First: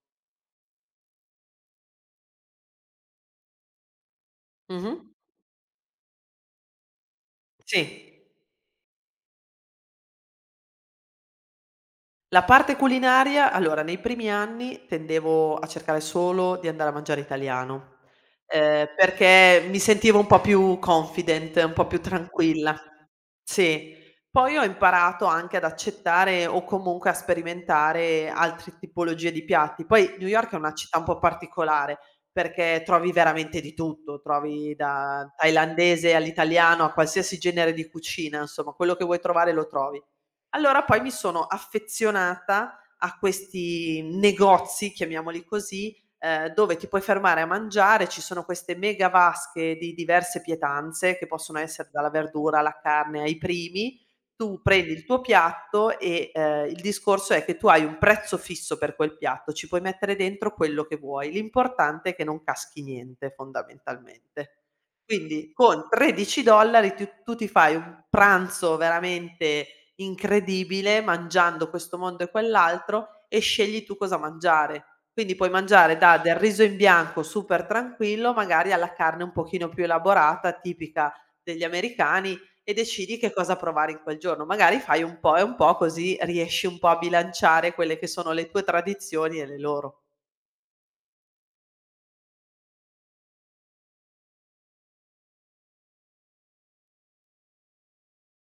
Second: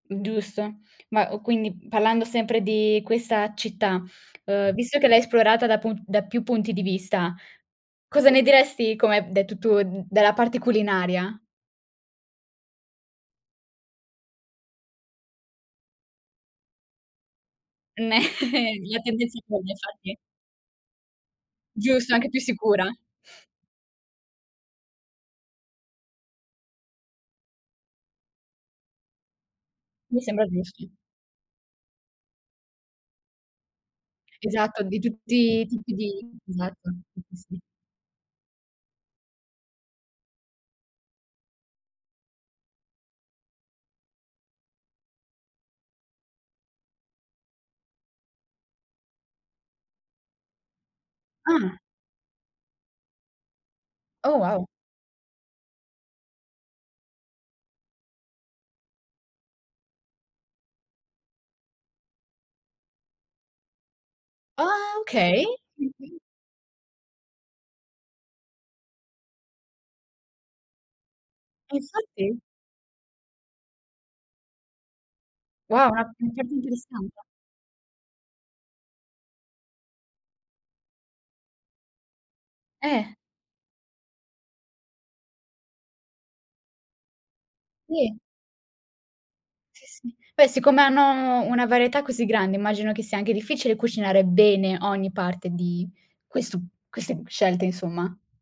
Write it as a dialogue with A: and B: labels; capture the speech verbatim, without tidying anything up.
A: Giusto. Ma, uhm, quindi, parlando sempre di questa città, ehm, visto che
B: Mh-mh.
A: l'hai esplorata da pun da più punti di vista,
B: Sì.
A: cosa ne diresti come hai b detto tu d dalla parte culinaria?
B: La parte culinaria, allora, nei primi anni tendevo a cercare solo di andare a mangiare italiano,
A: Meh,
B: ehm,
A: la tendenza è
B: perché
A: quella
B: mi
A: infatti.
B: sentivo un po' più confident, un po' più
A: Giusto, anche più
B: tranquilla.
A: sicura.
B: Sì. Poi ho imparato anche ad accettare, o comunque a sperimentare, altre tipologie di piatti. Poi
A: Mi
B: New
A: sembra
B: York è una
A: giusto.
B: città un po' particolare perché trovi veramente di tutto, trovi
A: Esatto, di
B: da
A: tutti i tipi
B: thailandese
A: di
B: all'italiano,
A: esatto,
B: a
A: tutti,
B: qualsiasi
A: sì.
B: genere di cucina, nsomma, quello che vuoi trovare lo trovi. Allora poi mi sono affezionata a questi negozi, chiamiamoli così, ehm, dove ti puoi fermare a mangiare, ci sono queste mega vasche di diverse pietanze che possono
A: Ah.
B: essere dalla verdura, alla carne, ai primi,
A: Oh,
B: tu
A: wow.
B: prendi il tuo piatto e, ehm, il discorso è che tu hai un prezzo fisso per quel piatto, ci puoi mettere dentro quello che vuoi, l'importante è che non caschi niente, fondamentalmente.
A: Ah okay,
B: Quindi con
A: mh-mh.
B: tredici dollari tiu tu ti fai un pranzo veramente incredibile, mangiando
A: E
B: questo mondo e
A: infatti.
B: quell'altro, e scegli tu cosa mangiare. Quindi puoi
A: Wow
B: mangiare
A: una
B: da
A: un
B: del
A: piatto
B: riso in
A: interessante.
B: bianco super-tranquillo magari, alla carne un pochino più elaborata tipica degli americani e
A: Eh.
B: decidi che cosa provare in quel giorno. Magari fai un po' e un po' così riesci un po' a bilanciare quelle che
A: [unintelligible]
B: sono le tue tradizioni e le
A: Sì,
B: loro.
A: sì. Beh siccome hanno u una varietà così grande, immagino che sia anche difficile cucinare bene ogni parte di questu queste scelte insomma.